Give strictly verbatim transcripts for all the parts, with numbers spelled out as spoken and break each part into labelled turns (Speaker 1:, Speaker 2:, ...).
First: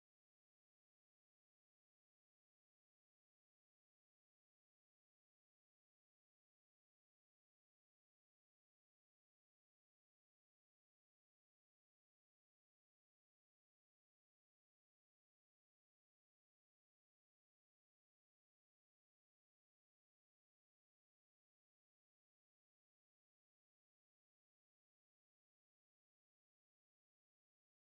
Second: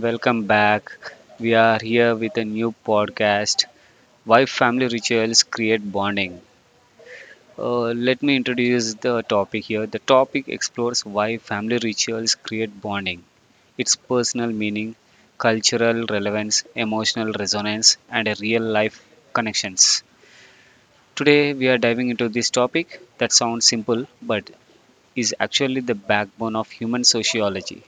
Speaker 1: welcome back. We are here with a new podcast, Why Family Rituals Create Bonding. Uh, let me introduce the topic here. The topic explores why family rituals create bonding, its personal meaning, cultural relevance, emotional resonance, and real life connections. Today, we are diving into this topic that sounds simple but is actually the backbone of human sociology.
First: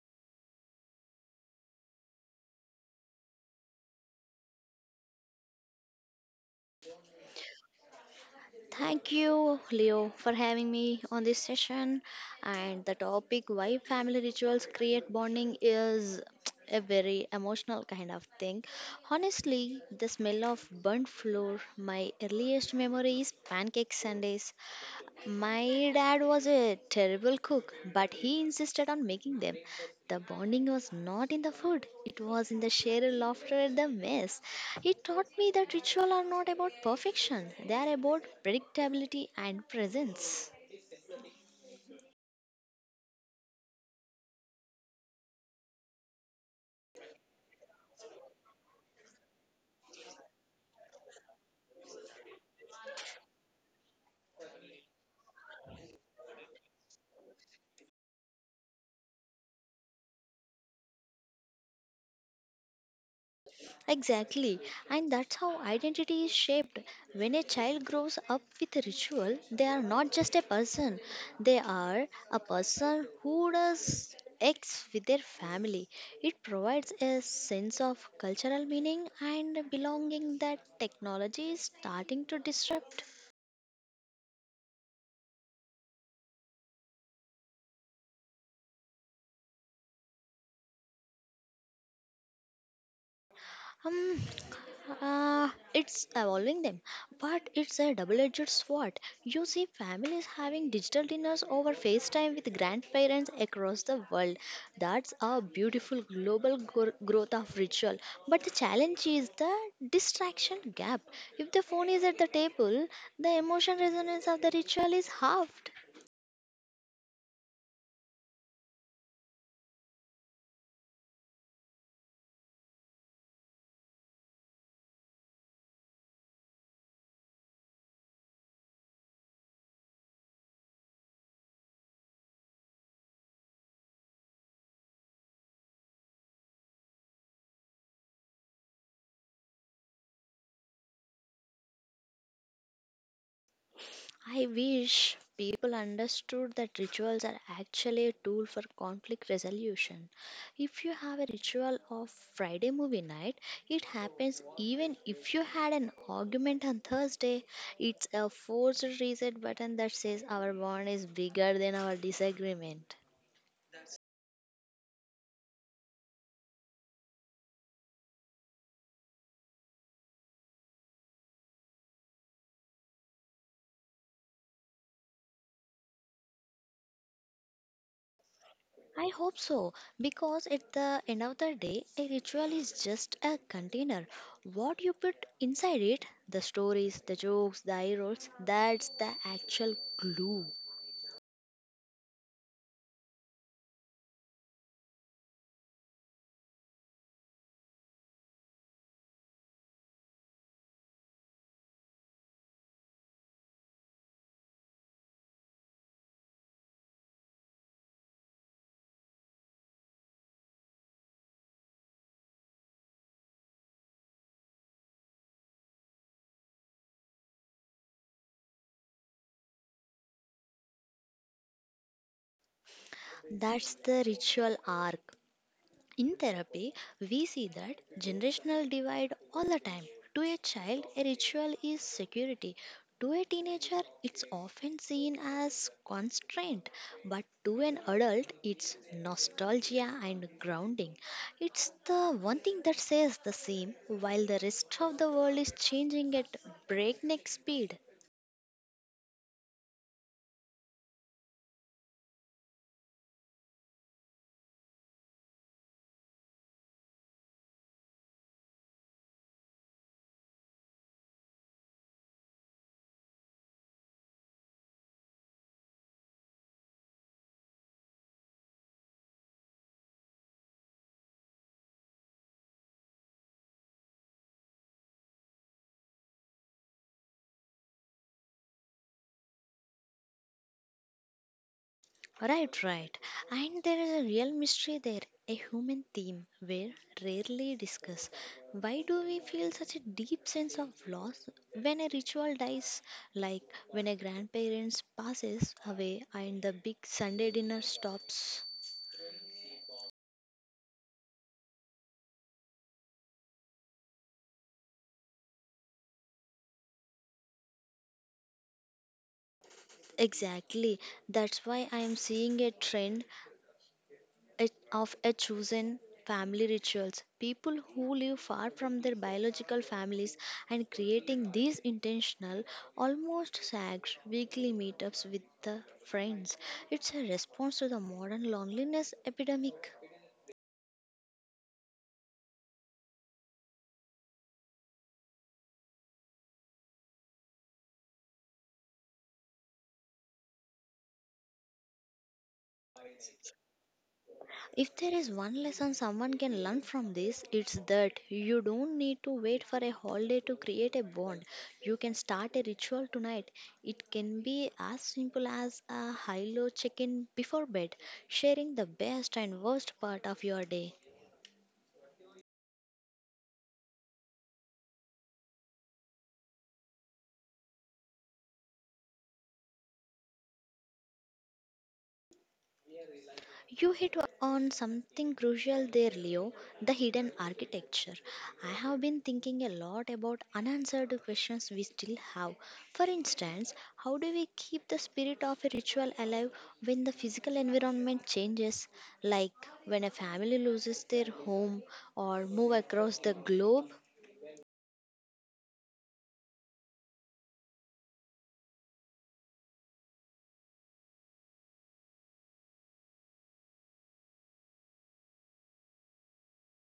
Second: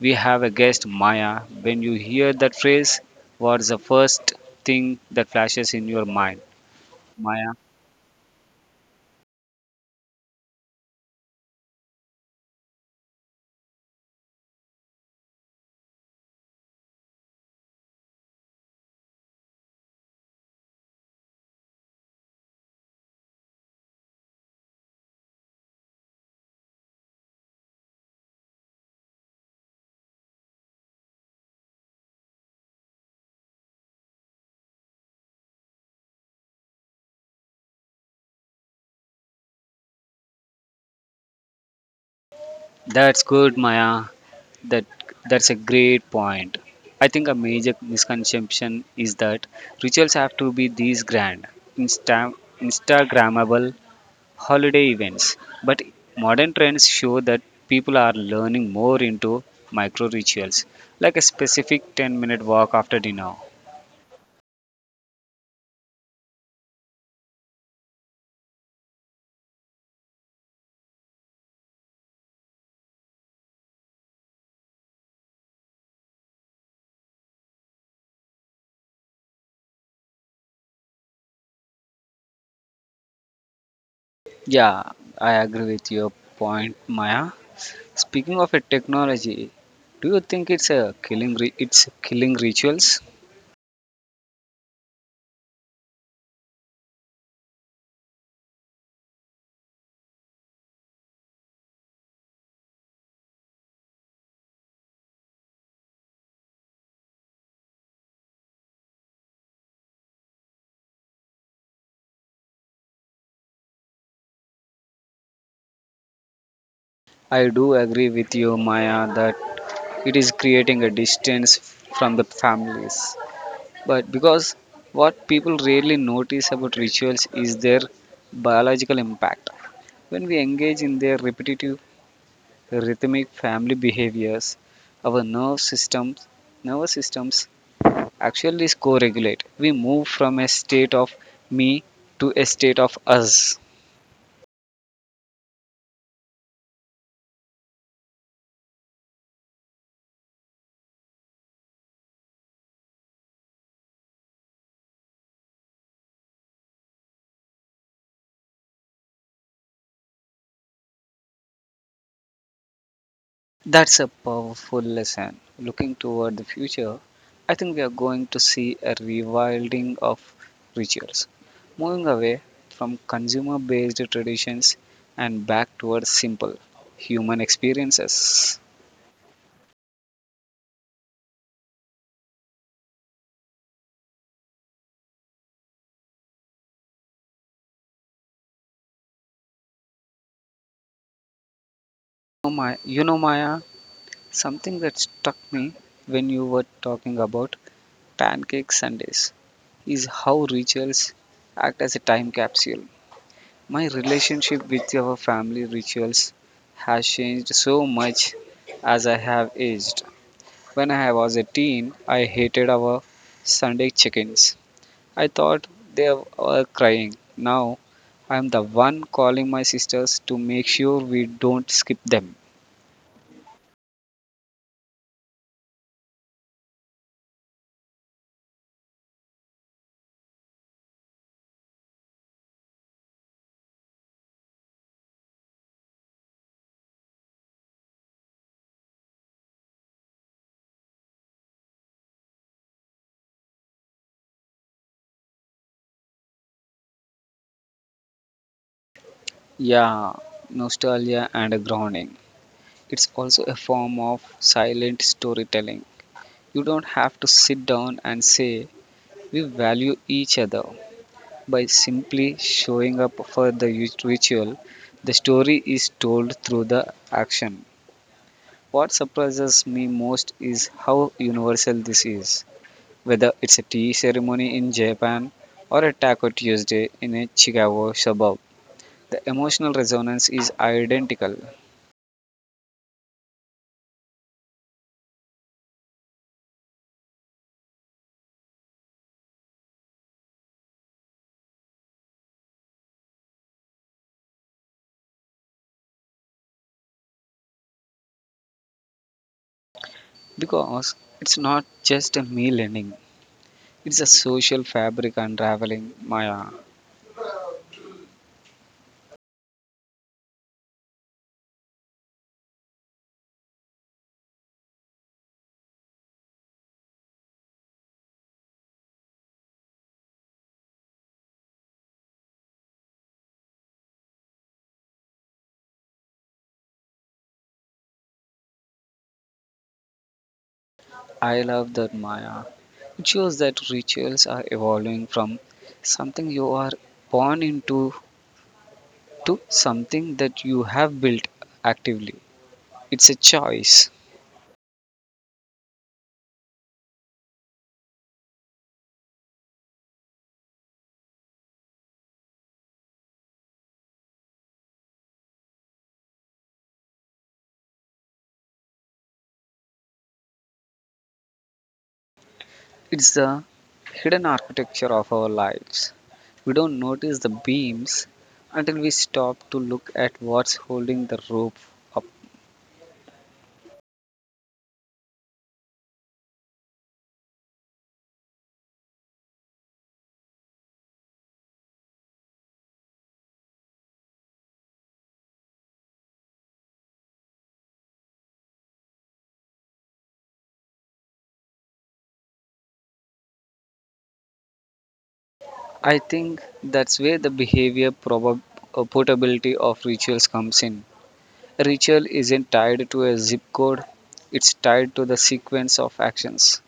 Speaker 1: We have a guest, Maya. When you hear that phrase, what's the first thing that flashes in your mind? Maya.
Speaker 2: Thank you, Leo, for having me on this session. And the topic why family rituals create bonding is a very emotional kind of thing. Honestly, the smell of burnt floor, my earliest memory is pancake Sundays. My dad was a terrible cook, but he insisted on making them. The bonding was not in the food, it was in the shared laughter at the mess. He taught me that ritual are not about perfection, they are about predictability and presence.
Speaker 1: That's good, Maya. That that's a great point. I think a major misconception is that rituals have to be these grand, insta- Instagrammable holiday events. But modern trends show that people are learning more into micro rituals, like a specific ten minute walk after dinner.
Speaker 2: Exactly, and that's how identity is shaped. When a child grows up with a ritual, they are not just a person, they are a person who does X with their family. It provides a sense of cultural meaning and belonging that technology is starting to disrupt.
Speaker 1: Yeah, I agree with your point, Maya. Speaking of a technology, do you think it's a killing ri- it's killing rituals?
Speaker 2: Um, uh, it's evolving them, but it's a double-edged sword. You see families having digital dinners over FaceTime with grandparents across the world. That's a beautiful global gro- growth of ritual. But the challenge is the distraction gap. If the phone is at the table, the emotion resonance of the ritual is halved.
Speaker 1: I do agree with you, Maya, that it is creating a distance from the families. But because what people rarely notice about rituals is their biological impact. When we engage in their repetitive rhythmic family behaviors, our nerve systems nervous systems actually is co-regulate. We move from a state of me to a state of us.
Speaker 2: I wish people understood that rituals are actually a tool for conflict resolution. If you have a ritual of Friday movie night, it happens even if you had an argument on Thursday. It's a forced reset button that says our bond is bigger than our disagreement.
Speaker 1: That's a powerful lesson. Looking toward the future, I think we are going to see a rewilding of rituals, moving away from consumer based traditions and back towards simple human experiences.
Speaker 2: I hope so, because at the end of the day, a ritual is just a container. What you put inside it, the stories, the jokes, the eye rolls, that's the actual glue.
Speaker 1: Oh my, you know, Maya, something that struck me when you were talking about Pancake Sundays is how rituals act as a time capsule. My relationship with our family rituals has changed so much as I have aged. When I was a teen, I hated our Sunday chickens. I thought they were crying. Now I am the one calling my sisters to make sure we don't skip them.
Speaker 2: That's the ritual arc. In therapy, we see that generational divide all the time. To a child, a ritual is security. To a teenager, it's often seen as constraint, but to an adult, it's nostalgia and grounding. It's the one thing that says the same while the rest of the world is changing at breakneck speed.
Speaker 1: Yeah, nostalgia and grounding. It's also a form of silent storytelling. You don't have to sit down and say, "We value each other." By simply showing up for the ut- ritual, the story is told through the action. What surprises me most is how universal this is. Whether it's a tea ceremony in Japan or a Taco Tuesday in a Chicago suburb, the emotional resonance is identical.
Speaker 2: Right, right. And there is a real mystery there, a human theme we rarely discuss. Why do we feel such a deep sense of loss when a ritual dies, like when a grandparents passes away and the big Sunday dinner stops?
Speaker 1: Because it's not just a meal ending, it's a social fabric unraveling, Maya.
Speaker 2: Exactly. That's why I am seeing a trend a- of a chosen family rituals, people who live far from their biological families and creating these intentional almost sagged weekly meetups with the friends. It's a response to the modern loneliness epidemic.
Speaker 1: I love that, Maya. It shows that rituals are evolving from something you are born into to something that you have built actively. It's a choice.
Speaker 2: If there is one lesson someone can learn from this, it's that you don't need to wait for a holiday to create a bond. You can start a ritual tonight. It can be as simple as a high low check in before bed, sharing the best and worst part of your day.
Speaker 1: It's the hidden architecture of our lives. We don't notice the beams until we stop to look at what's holding the rope up.
Speaker 2: You hit on something crucial there, Leo, the hidden architecture. I have been thinking a lot about unanswered questions we still have. For instance, how do we keep the spirit of a ritual alive when the physical environment changes, like when a family loses their home or move across the globe?
Speaker 1: I think that's where the behavior probab- uh, portability of rituals comes in. Ritual isn't tied to a zip code, it's tied to the sequence of actions.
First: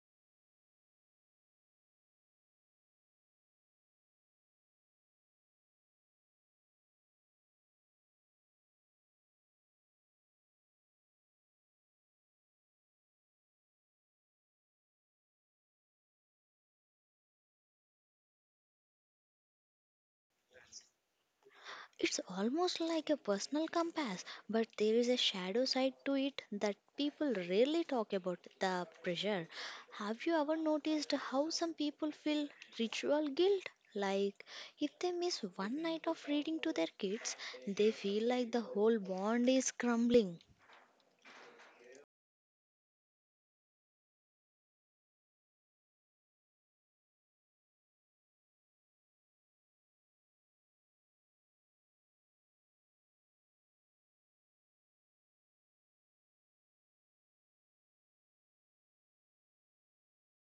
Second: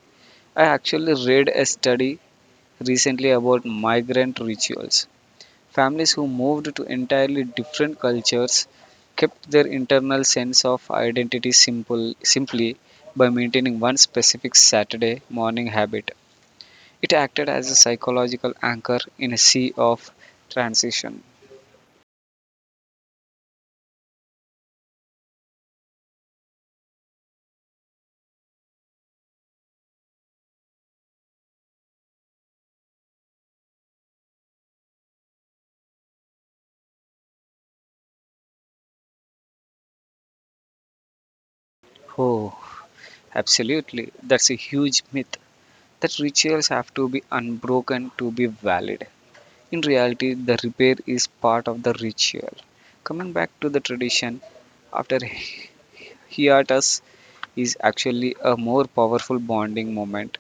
Speaker 1: I actually read a study recently about migrant rituals. Families who moved to entirely different cultures kept their internal sense of identity simple simply by maintaining one specific Saturday morning habit. It acted as a psychological anchor in a sea of transition.
Speaker 2: It's almost like a personal compass, but there is a shadow side to it that people rarely talk about, the pressure. Have you ever noticed how some people feel ritual guilt? Like, if they miss one night of reading to their kids, they feel like the whole bond is crumbling.
Speaker 1: Oh, absolutely. That's a huge myth, that rituals have to be unbroken to be valid. In reality, the repair is part of the ritual. Coming back to the tradition, after hiatus, is actually a more powerful bonding moment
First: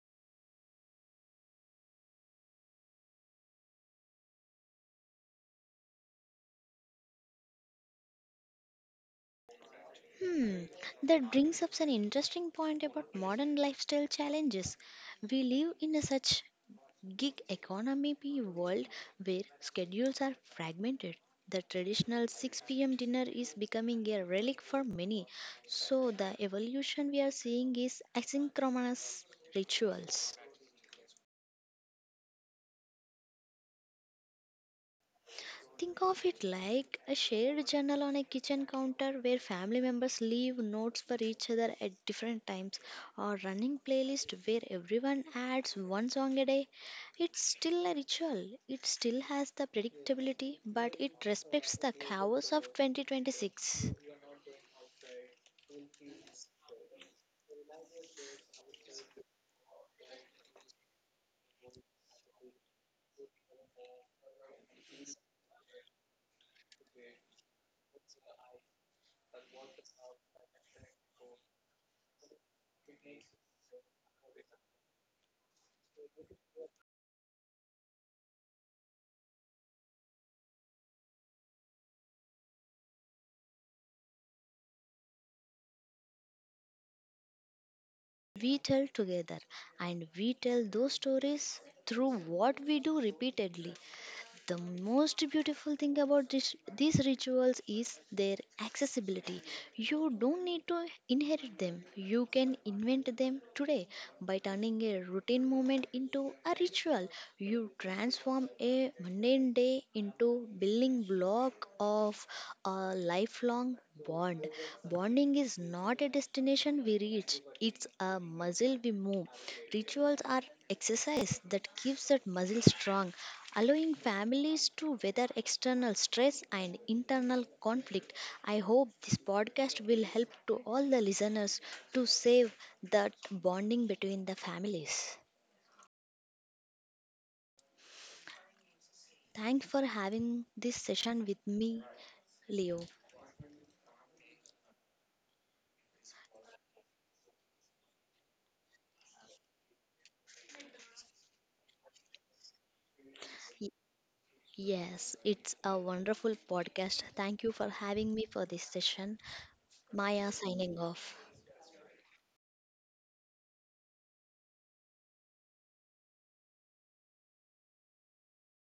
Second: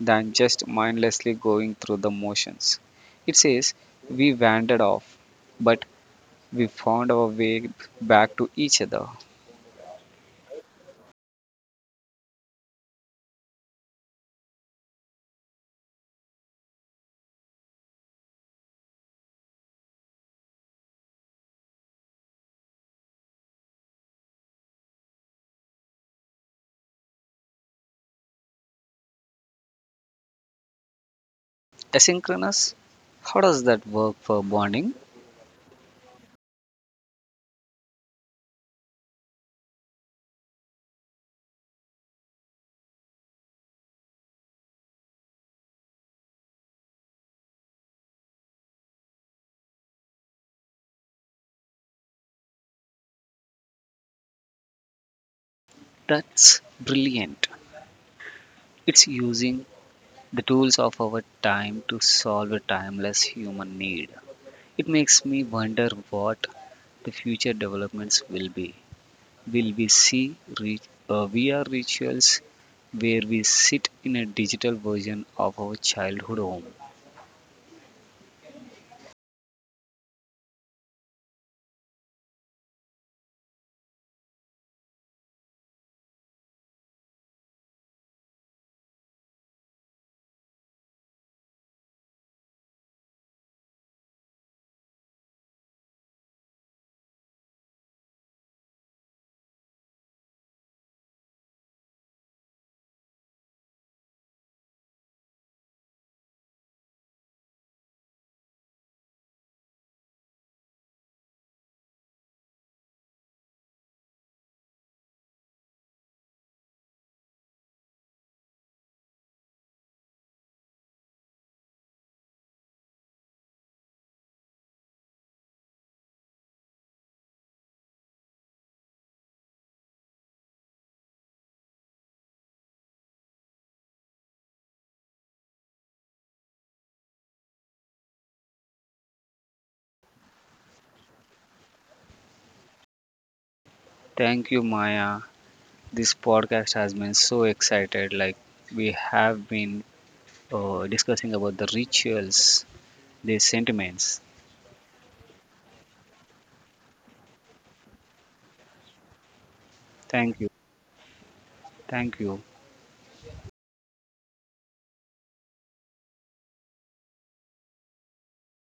Speaker 1: than just mindlessly going through the motions. It says, "We wandered off, but we found our way back to each other."
Speaker 2: Hmm, that brings up an interesting point about modern lifestyle challenges. We live in a such gig economy be world where schedules are fragmented. The traditional six p m dinner is becoming a relic for many. So the evolution we are seeing is asynchronous rituals.
Speaker 1: Asynchronous, how does that work for bonding?
Speaker 2: Think of it like a shared journal on a kitchen counter where family members leave notes for each other at different times, or running playlist where everyone adds one song a day. It's still a ritual. It still has the predictability but it respects the chaos of twenty twenty-six.
Speaker 1: That's brilliant. It's using the tools of our time to solve a timeless human need. It makes me wonder what the future developments will be. Will we see re- uh, V R rituals where we sit in a digital version of our childhood home?
Speaker 2: We tell together and we tell those stories through what we do repeatedly. The most beautiful thing about this, these rituals is their accessibility. You don't need to inherit them. You can invent them today by turning a routine moment into a ritual. You transform a mundane day into building block of a lifelong bond. Bonding is not a destination we reach; it's a muscle we move. Rituals are exercise that keeps that muscle strong, allowing families to weather external stress and internal conflict. I hope this podcast will help to all the listeners to save that bonding between the families. Thanks for having this session with me, Leo.
Speaker 1: Thank you, Maya. This podcast has been so excited. Like we have been uh, discussing about the rituals, their
Speaker 2: Y-
Speaker 1: sentiments.
Speaker 2: Yes, it's a wonderful podcast. Thank you for having me for this session. Maya
Speaker 1: Thank you.
Speaker 2: signing off.
Speaker 1: Thank you.